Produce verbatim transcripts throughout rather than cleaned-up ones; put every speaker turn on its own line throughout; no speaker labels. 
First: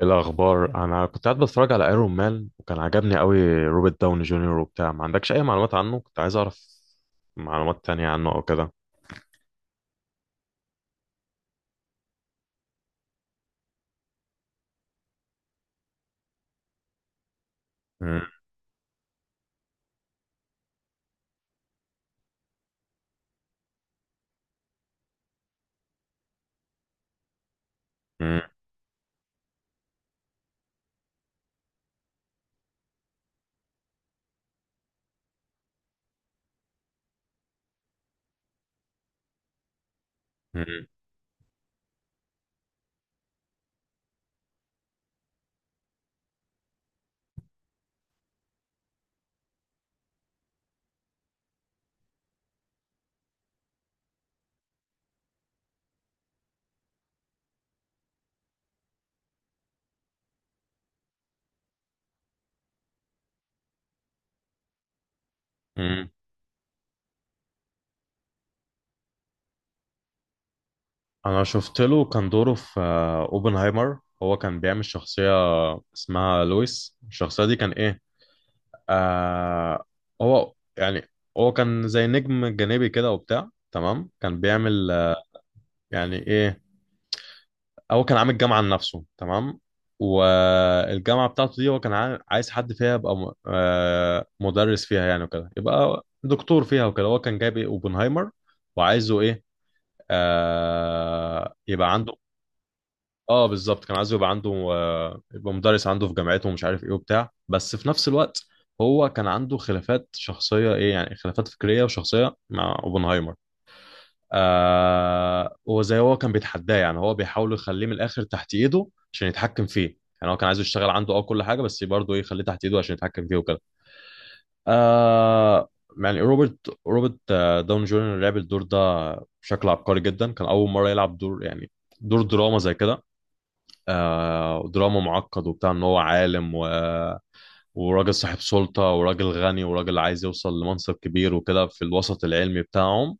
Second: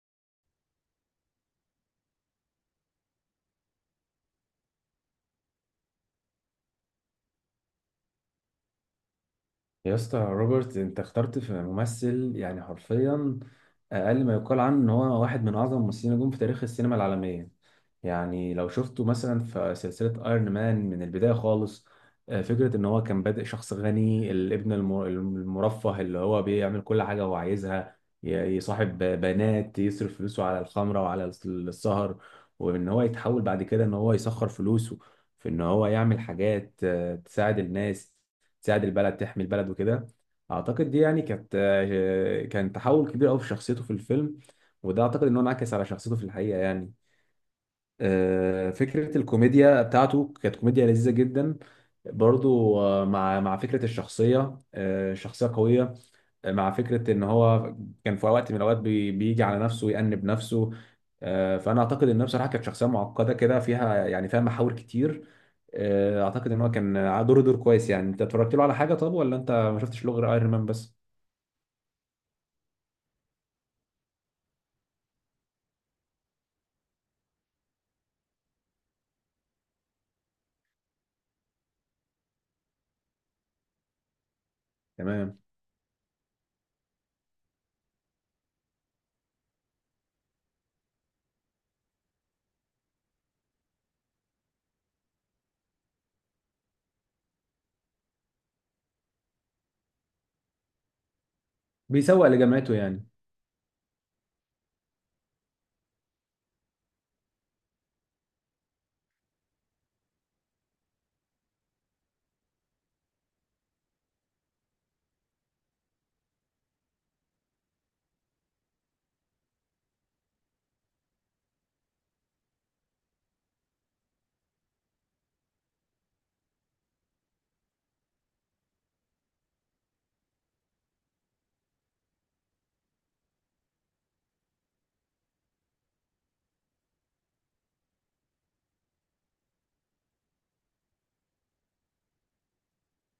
إيه الأخبار؟ أنا كنت قاعد بتفرج على ايرون مان، وكان عجبني قوي روبرت داوني جونيور وبتاع. ما عندكش أي معلومات عنه؟ كنت عايز أعرف معلومات تانية عنه أو كده.
يا اسطى روبرت انت اخترت في ممثل، يعني حرفيا اقل ما يقال عنه ان هو واحد من اعظم الممثلين نجوم في تاريخ السينما العالميه.
مم،
يعني لو شفته مثلا في سلسله ايرون مان من البدايه خالص، آه، فكره ان هو كان بادئ شخص غني الابن الم- المرفه اللي هو بيعمل كل حاجه هو عايزها. ي-
مم،
يصاحب بنات يصرف فلوسه على الخمره وعلى السهر، وان هو يتحول بعد كده ان هو يسخر فلوسه في ان هو يعمل حاجات آه، تساعد الناس، تساعد البلد، تحمي البلد وكده.
مم،
اعتقد دي يعني كانت، آه، كان تحول كبير قوي في شخصيته في الفيلم، وده اعتقد ان هو انعكس على شخصيته في الحقيقه يعني. آه، فكره الكوميديا بتاعته كانت كوميديا لذيذه جدا، برضو، آه، مع مع فكره الشخصيه، آه، شخصيه قويه، آه، مع فكره ان هو كان في وقت من الاوقات بي- بيجي على نفسه ويأنب نفسه. آه، فانا اعتقد انها بصراحه كانت شخصيه معقده كده، فيها يعني فيها محاور كتير.
مم.
آه، اعتقد ان هو كان دوره دور كويس. يعني انت اتفرجت له على حاجه طب ولا انت ما شفتش له غير ايرون مان بس؟
أنا شفت له كان دوره في آه، أوبنهايمر. هو كان بيعمل شخصية اسمها لويس. الشخصية دي كان إيه؟ آه هو يعني، هو كان زي نجم جانبي كده وبتاع، تمام. كان بيعمل آه،
تمام.
يعني إيه، هو كان عامل جامعة لنفسه، تمام. والجامعة بتاعته دي هو كان عا- عايز حد فيها يبقى م- آه، مدرس فيها يعني، وكده يبقى دكتور فيها وكده. هو كان جايب إيه؟ اوبنهايمر. وعايزه ايه؟ آه يبقى عنده.
بيسوق لجامعته يعني.
اه بالظبط، كان عايزه يبقى عنده، آه يبقى مدرس عنده في جامعته ومش عارف ايه وبتاع. بس في نفس الوقت هو كان عنده خلافات شخصية، ايه يعني، خلافات فكرية وشخصية مع اوبنهايمر. آه وزي هو كان بيتحداه، يعني هو بيحاول يخليه من الاخر تحت ايده عشان يتحكم فيه يعني. هو كان عايزه يشتغل عنده، اه، كل حاجه، بس برضه ايه، يخليه تحت ايده عشان يتحكم فيه وكده. آه يعني روبرت، روبرت آه، داون جونيور لعب الدور ده بشكل عبقري جدا. كان اول مره يلعب دور يعني، دور دراما زي كده. آه دراما معقد وبتاع، ان هو عالم، و وراجل صاحب سلطة، وراجل غني، وراجل عايز يوصل لمنصب كبير وكده في الوسط العلمي بتاعهم.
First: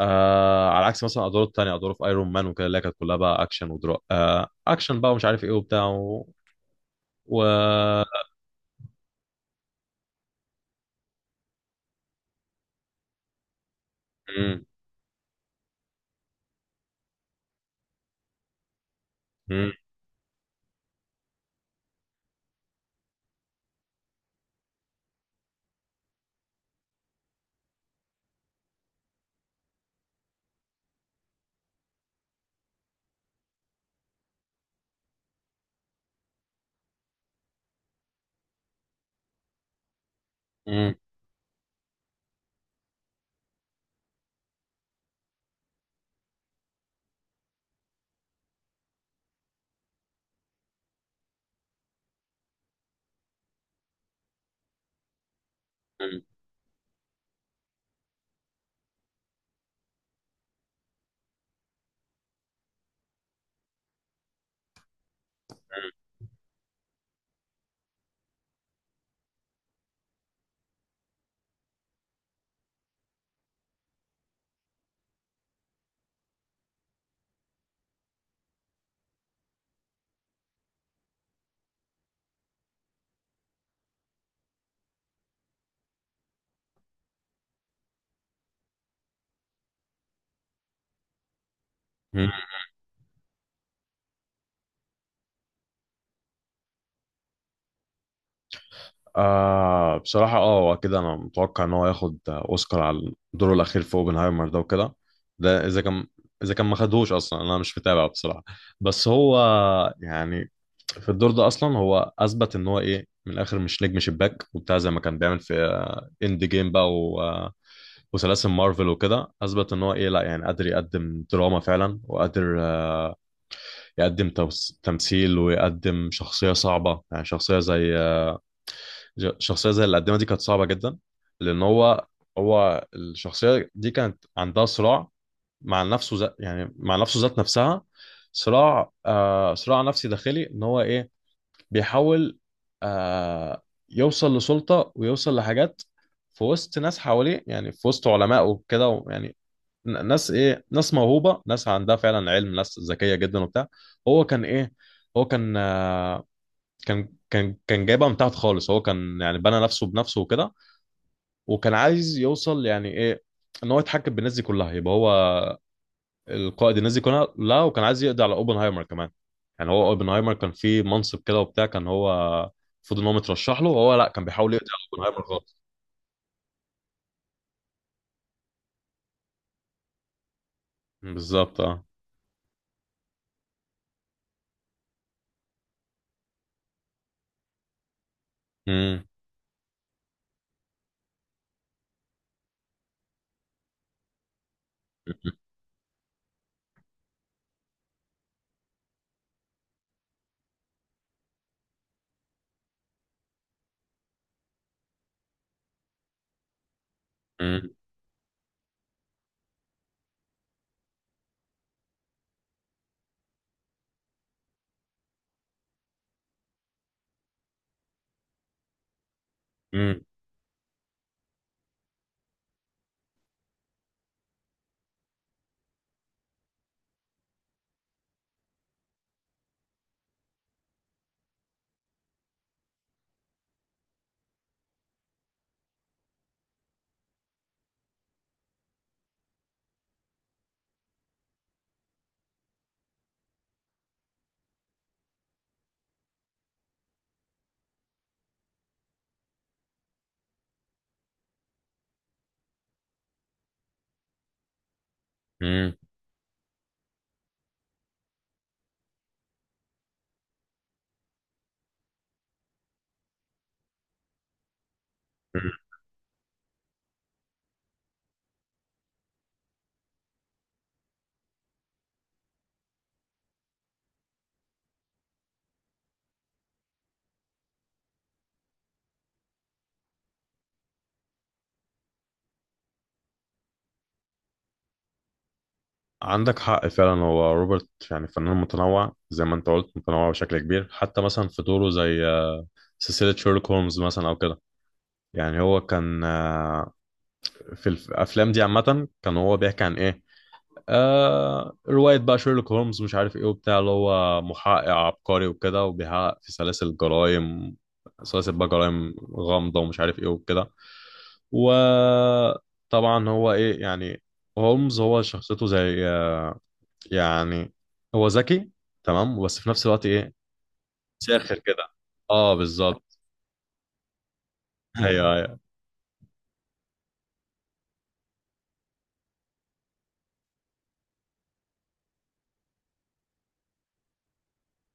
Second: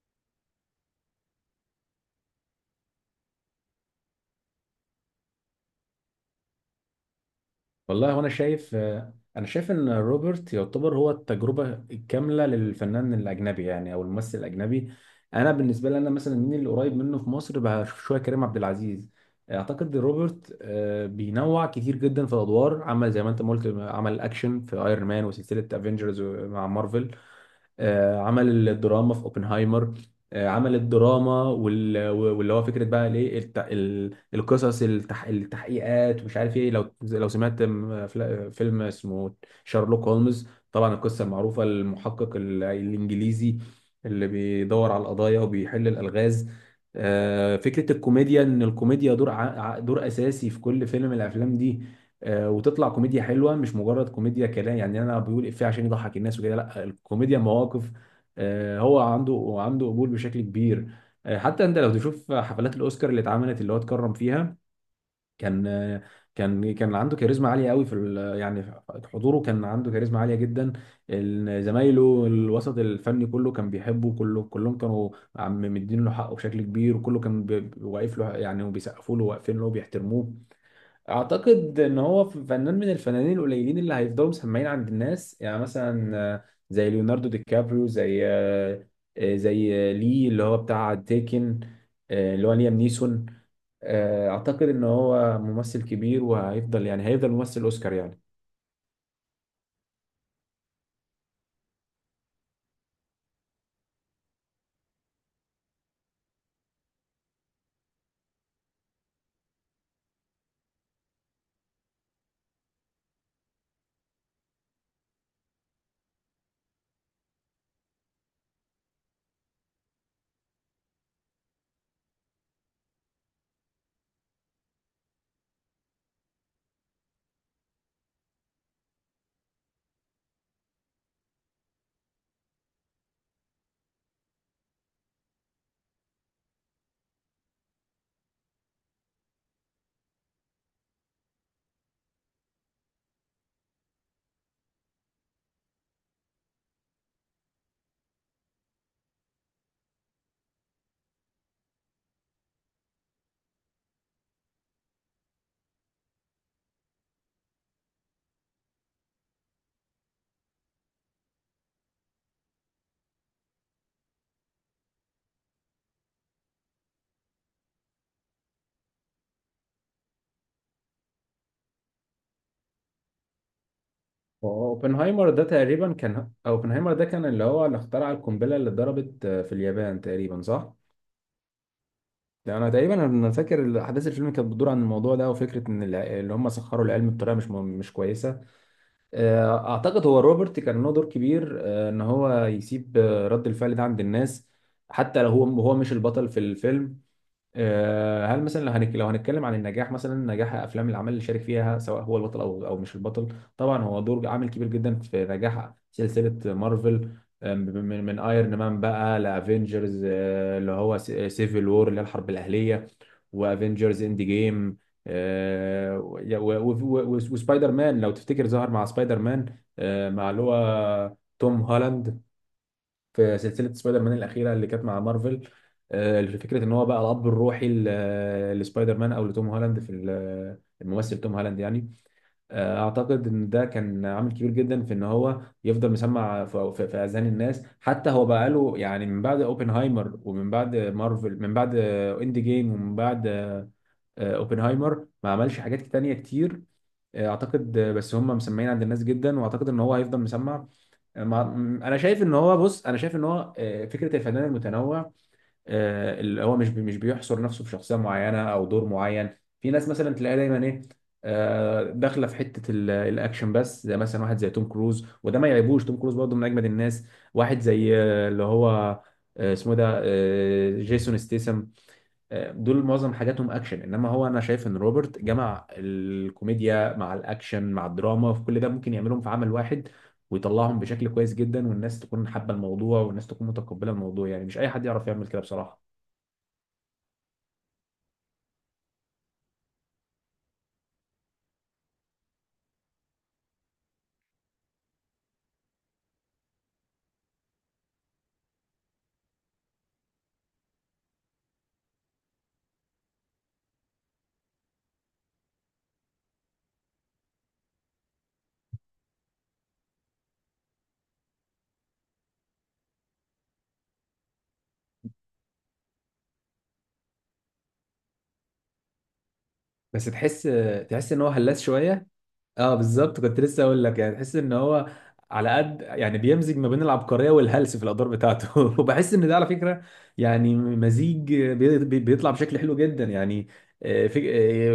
آه على عكس مثلا ادواره التانية، ادواره في ايرون مان وكده، اللي هي كانت كلها بقى اكشن ودرا آه اكشن بقى، ومش عارف ايه وبتاع و, و...
والله وانا شايف، آه، انا شايف ان روبرت يعتبر هو التجربه الكامله للفنان الاجنبي، يعني او الممثل
مم،
الاجنبي. انا بالنسبه لي انا مثلا مين اللي قريب منه في مصر؟ بشوف شويه كريم عبد العزيز.
مم،
اعتقد روبرت، آه، بينوع كتير جدا في الادوار، عمل زي ما انت ما قلت، عمل اكشن في ايرون مان وسلسله افنجرز مع مارفل، آه، عمل الدراما في اوبنهايمر، آه، عمل الدراما وال- واللي هو فكره بقى الايه الت- ال- القصص التح- التحقيقات ومش عارف ايه. لو لو سمعت م- فلا- فيلم اسمه شارلوك هولمز،
مم،
طبعا القصه المعروفه المحقق ال- الانجليزي اللي بيدور على القضايا وبيحل الالغاز. آه، فكره الكوميديا ان الكوميديا دور ع- ع- دور اساسي في كل فيلم من الافلام دي. آه، وتطلع كوميديا حلوه، مش مجرد كوميديا كلام يعني انا بيقول افيه عشان يضحك
مم،
الناس وكده، لا، الكوميديا مواقف. آه، هو عنده عنده قبول بشكل كبير. آه، حتى انت لو تشوف حفلات الاوسكار اللي اتعملت اللي هو اتكرم فيها، كان، آه، كان كان عنده كاريزما عاليه قوي في ال- يعني حضوره، كان عنده كاريزما عاليه جدا. ال- زمايله الوسط الفني كله كان بيحبه، كله كلهم كانوا عم مدين له حقه بشكل كبير، وكله كان بي- واقف له يعني وبيسقفوا له واقفين له وبيحترموه. اعتقد ان هو ف- فنان من الفنانين القليلين اللي هيفضلوا مسمعين عند الناس. يعني مثلا، آه، زي ليوناردو دي كابريو، زي، آه، آه، زي، آه، لي اللي هو بتاع تيكن،
مم.
آه، اللي هو ليام نيسون. آه، اعتقد ان هو ممثل كبير وهيفضل، يعني هيفضل ممثل اوسكار يعني.
آه بصراحة، اه، هو كده انا متوقع ان هو ياخد اوسكار على دوره الاخير في اوبنهايمر ده وكده. ده اذا كان اذا كان ما خدهوش اصلا، انا مش متابع بصراحة. بس هو يعني، في الدور ده اصلا هو اثبت ان هو ايه، من الاخر، مش نجم شباك وبتاع زي ما كان بيعمل في اند جيم بقى وسلاسل مارفل وكده. اثبت ان هو ايه، لا يعني قادر يقدم دراما فعلا، وقادر آه، يقدم توس- تمثيل، ويقدم شخصيه صعبه، يعني شخصيه زي آه، ج- شخصيه زي اللي قدمها، دي كانت صعبه جدا. لان هو، هو الشخصيه دي كانت عندها صراع مع نفسه ذات، يعني مع نفسه ذات نفسها. صراع آه صراع نفسي داخلي، ان هو ايه، بيحاول آه يوصل لسلطه، ويوصل لحاجات في وسط ناس حواليه، يعني في وسط علمائه وكده يعني. ن- ناس ايه، ناس موهوبه، ناس عندها فعلا علم، ناس ذكيه جدا وبتاع. هو كان ايه، هو كان آه، كان كان كان جايبها من تحت خالص. هو كان يعني بنى نفسه بنفسه وكده، وكان عايز يوصل يعني ايه، ان هو يتحكم بالناس دي كلها. يبقى هو القائد الناس دي كلها. لا، وكان عايز يقضي على اوبنهايمر كمان. يعني هو اوبنهايمر كان فيه منصب كده وبتاع، كان هو المفروض ان هو مترشح له، وهو لا، كان بيحاول يقضي على اوبنهايمر
اوبنهايمر ده
خالص.
تقريبا كان، اوبنهايمر ده كان اللي هو اللي اخترع القنبله اللي اتضربت، آه، في اليابان تقريبا، صح؟
بالظبط اه.
يعني انا تقريبا انا فاكر احداث الفيلم كانت بتدور عن الموضوع ده، وفكره ان الع- اللي هم سخروا العلم بطريقه مش مش كويسه.
امم،
آه، اعتقد هو روبرت كان له دور كبير، آه، ان هو يسيب، آه، رد الفعل ده عند الناس، حتى لو هو هو مش البطل في الفيلم. آه، هل مثلا لو هنك، لو هنتكلم عن النجاح، مثلا نجاح افلام العمل اللي شارك فيها سواء هو البطل او او مش البطل، طبعا هو دور عامل كبير جدا في نجاح سلسله مارفل. آم،
امم،
من من ايرون مان بقى لافنجرز، آه، اللي هو سيفل وور اللي هي الحرب الاهليه، وافنجرز اند جيم، وسبايدر مان لو تفتكر، ظهر مع سبايدر مان، آه، مع اللي هو توم هولاند، في سلسله سبايدر مان الاخيره اللي كانت مع مارفل. آه، فكره ان هو بقى الاب الروحي ل- لسبايدر مان او لتوم هولاند في ال- الممثل توم هولاند يعني. آه، اعتقد ان ده كان عامل كبير جدا في ان هو يفضل مسمع في في- في اذهان الناس، حتى هو بقى له يعني من بعد اوبنهايمر ومن بعد مارفل من بعد اند جيم ومن بعد، آه، آه، اوبنهايمر ما عملش حاجات تانية كتير. آه، اعتقد، آه، بس هم مسمعين عند الناس جدا، واعتقد ان هو هيفضل مسمع. ما انا شايف ان هو، بص انا شايف ان هو، آه، فكره الفنان المتنوع،
امم.
آه، اللي هو مش بي- مش بيحصر نفسه في شخصيه معينه او دور معين. في ناس مثلا تلاقيها دايما ايه، آه، داخله في حته ال- الاكشن بس، زي مثلا واحد زي توم كروز، وده ما يعيبوش توم كروز برضه من اجمد الناس، واحد زي، آه، اللي هو، آه، اسمه إيه ده، آه، جيسون ستيسم، دول معظم حاجاتهم اكشن. انما هو، انا شايف ان روبرت جمع الكوميديا مع الاكشن مع الدراما، في كل ده ممكن يعملهم في عمل واحد ويطلعهم بشكل كويس جدا، والناس تكون حابه الموضوع والناس تكون متقبله الموضوع. يعني مش اي حد يعرف يعمل كده بصراحه.
عندك حق فعلا، هو روبرت يعني فنان متنوع زي ما انت قلت، متنوع بشكل كبير. حتى مثلا في دوره زي آه، سلسلة شيرلوك هولمز مثلا او كده، يعني هو كان آه، في الافلام دي عامة كان هو بيحكي عن ايه، آه رواية بقى شيرلوك هولمز مش عارف ايه وبتاع، اللي هو محقق عبقري وكده، وبيحقق في سلاسل جرائم، سلاسل بقى جرائم غامضة ومش عارف ايه وكده. وطبعا هو ايه يعني، هولمز هو شخصيته زي آه، يعني هو ذكي تمام، بس في نفس الوقت
بس
ايه،
تحس، تحس ان هو
ساخر
هلاس
كده.
شويه.
اه
اه
بالظبط.
بالظبط، كنت لسه اقول لك، يعني تحس ان هو
ايوه، ايوه.
على قد يعني بيمزج ما بين العبقريه والهلس في الادوار بتاعته وبحس ان ده على فكره يعني مزيج، بي- بي- بيطلع بشكل حلو جدا يعني. آه، في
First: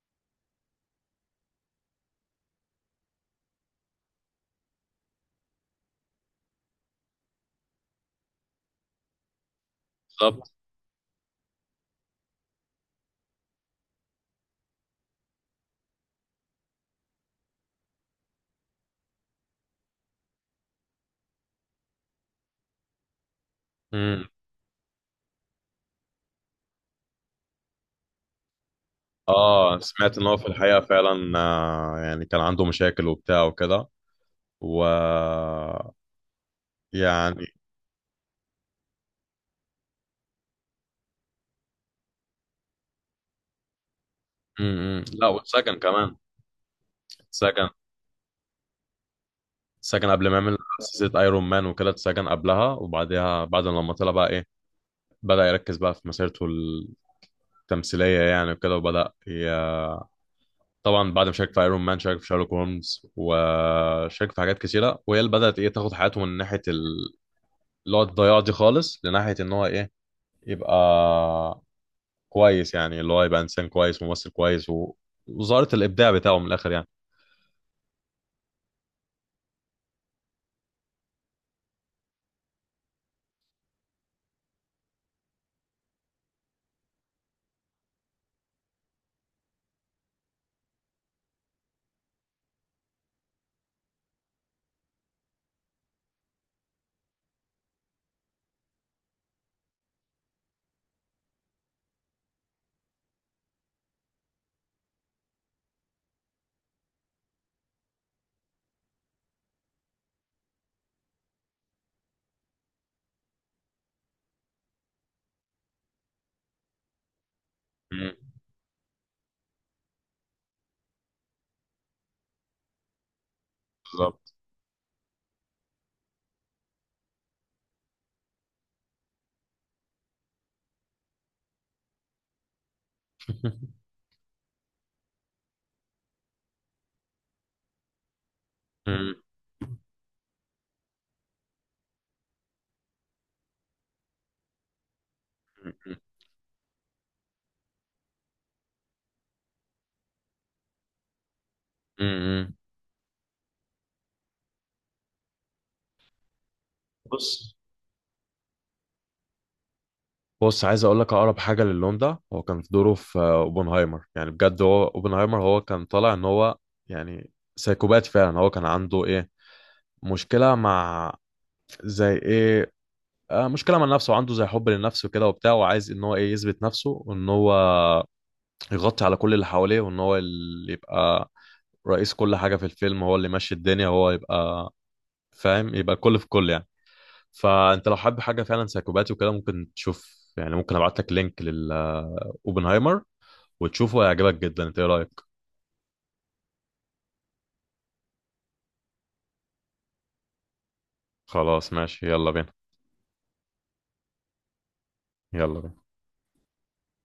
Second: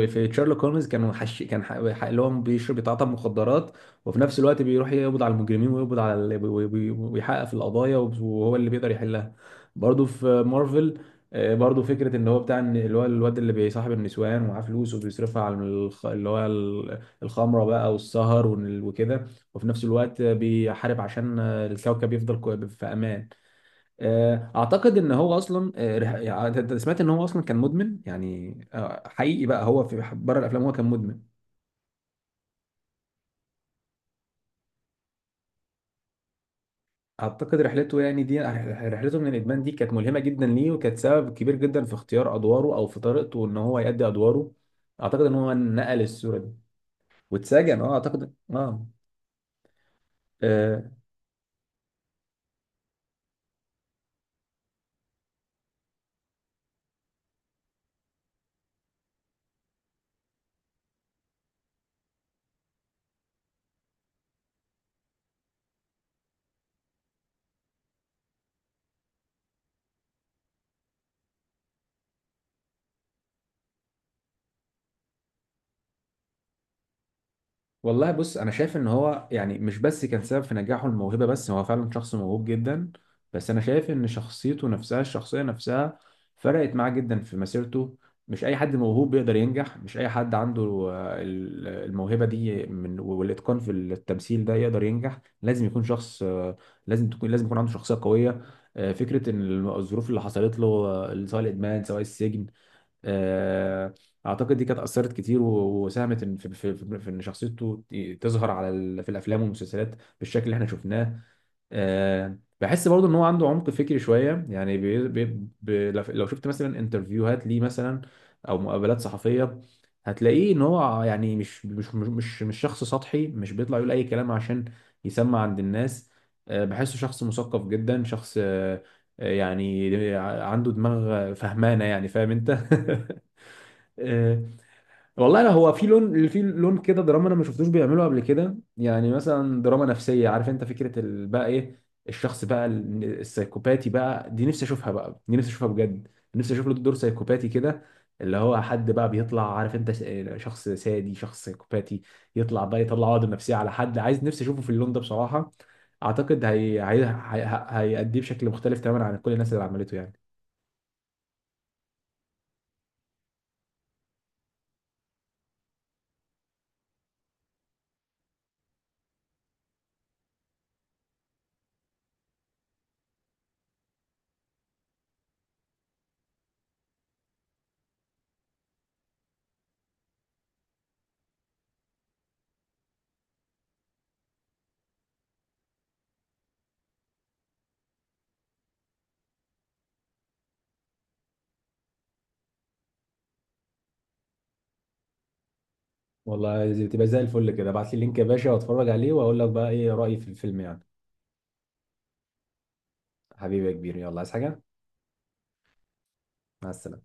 آه، في شارلوك هولمز كان حش كان ح- ح- اللي هو بيشرب بيتعاطى مخدرات، وفي نفس الوقت بيروح يقبض على المجرمين ويقبض على ال- وي- وي- ويحقق في القضايا وهو اللي بيقدر يحلها. برضه في
بالظبط.
مارفل، آه، برضه فكره ان هو بتاع إن اللي هو الواد اللي بيصاحب النسوان ومعاه فلوس وبيصرفها على الخ- اللي هو الخمره بقى والسهر وال- وكده، وفي نفس الوقت بيحارب عشان الكوكب يفضل كو- في امان.
امم.
آه، اعتقد ان هو اصلا، آه، رح- يعني انت أنت سمعت ان هو اصلا كان مدمن، يعني آه، حقيقي بقى،
اه،
هو في
سمعت ان هو
بره
في
الافلام هو
الحقيقه
كان مدمن.
فعلا آه، يعني كان عنده مشاكل وبتاع وكده. و، يعني،
اعتقد رحلته، يعني دي رحلته من الادمان دي كانت ملهمه جدا ليه، وكانت سبب كبير جدا في اختيار ادواره او في طريقته ان هو يؤدي ادواره.
امم،
اعتقد
لا،
ان هو
واتسجن
نقل
كمان.
الصوره دي.
اتسجن.
واتسجن، اه اعتقد اه.
اتسجن قبل ما يعمل
آه،
سلسله ايرون مان وكده، اتسجن قبلها وبعدها. بعد لما طلع بقى ايه، بدأ يركز بقى في مسيرته التمثيليه يعني وكده وبدأ ي... طبعا بعد ما شارك في ايرون مان، شارك في شارلوك هولمز، وشارك في حاجات كتيره، وهي اللي بدات ايه، تاخد حياته من ناحيه ال- اللي هو الضياع دي خالص، لناحيه ان هو ايه، يبقى كويس. يعني اللي هو يبقى انسان كويس، ممثل كويس و... وظهرت الابداع بتاعه من الاخر يعني.
والله بص انا شايف ان هو يعني مش بس كان سبب في نجاحه الموهبه بس هو فعلا شخص موهوب جدا بس انا شايف ان شخصيته نفسها الشخصيه نفسها فرقت معاه جدا في مسيرته مش اي حد موهوب بيقدر ينجح مش اي حد عنده آه، ال- الموهبه دي من والاتقان في التمثيل ده يقدر ينجح لازم يكون شخص آه، لازم تكون لازم يكون عنده شخصيه قويه آه، فكره ان الظروف اللي حصلت له آه، سواء الادمان سواء السجن آه، اعتقد دي كانت اثرت كتير و- وساهمت إن- في في في في ان شخصيته ت- تظهر على ال- في الافلام والمسلسلات بالشكل اللي احنا شفناه آه، بحس برضه ان هو عنده عمق فكري شويه يعني بي بي بي لو لو شفت مثلا انترفيوهات ليه مثلا
مم،
او مقابلات صحفيه هتلاقيه ان هو يعني مش مش مش مش مش شخص سطحي مش بيطلع يقول اي كلام
بالظبط.
عشان يسمع عند الناس آه، بحسه شخص مثقف جدا شخص آه، يعني عنده دماغ فهمانه يعني فاهم انت آه، والله لا، هو في لون، في لون كده دراما انا ما شفتوش بيعمله قبل كده، يعني
مم،
مثلا دراما نفسيه، عارف انت فكره ال- بقى ايه الشخص بقى ال- السايكوباتي، بقى دي نفسي اشوفها، بقى دي نفسي اشوفها بجد، نفسي اشوف له دور سايكوباتي كده، اللي هو حد بقى بيطلع عارف انت س- آه، شخص سادي شخص سايكوباتي،
مم، مم.
يطلع بقى يطلع عقده نفسيه على حد، عايز نفسي اشوفه في اللون ده بصراحه. اعتقد هي هي
بص.
هي- هيأديه بشكل مختلف تماما عن كل الناس اللي عملته يعني.
بص، عايز اقول لك اقرب حاجه للون ده، هو كان في دوره في آه، اوبنهايمر. يعني بجد هو اوبنهايمر، هو كان طالع ان هو يعني سايكوبات فعلا. هو كان عنده ايه، مشكله مع، زي ايه، آه مشكله مع نفسه. عنده زي حب للنفس وكده وبتاع، وعايز ان هو ايه، يثبت نفسه، وان هو يغطي على كل اللي حواليه، وان هو اللي يبقى رئيس كل حاجه في الفيلم، هو اللي ماشي الدنيا، هو يبقى فاهم، يبقى كل في كل يعني. فانت لو حابب حاجه فعلا سايكوباتي وكده، ممكن تشوف يعني، ممكن ابعت لك لينك للاوبنهايمر وتشوفه، هيعجبك جدا. انت ايه رايك؟
والله تبقى زي الفل كده، ابعت لي اللينك يا باشا واتفرج عليه واقول لك بقى ايه رأيي في الفيلم يعني.
خلاص ماشي، يلا بينا.
حبيبي يا كبير، يلا عايز حاجة؟
يلا بينا.
مع السلامة.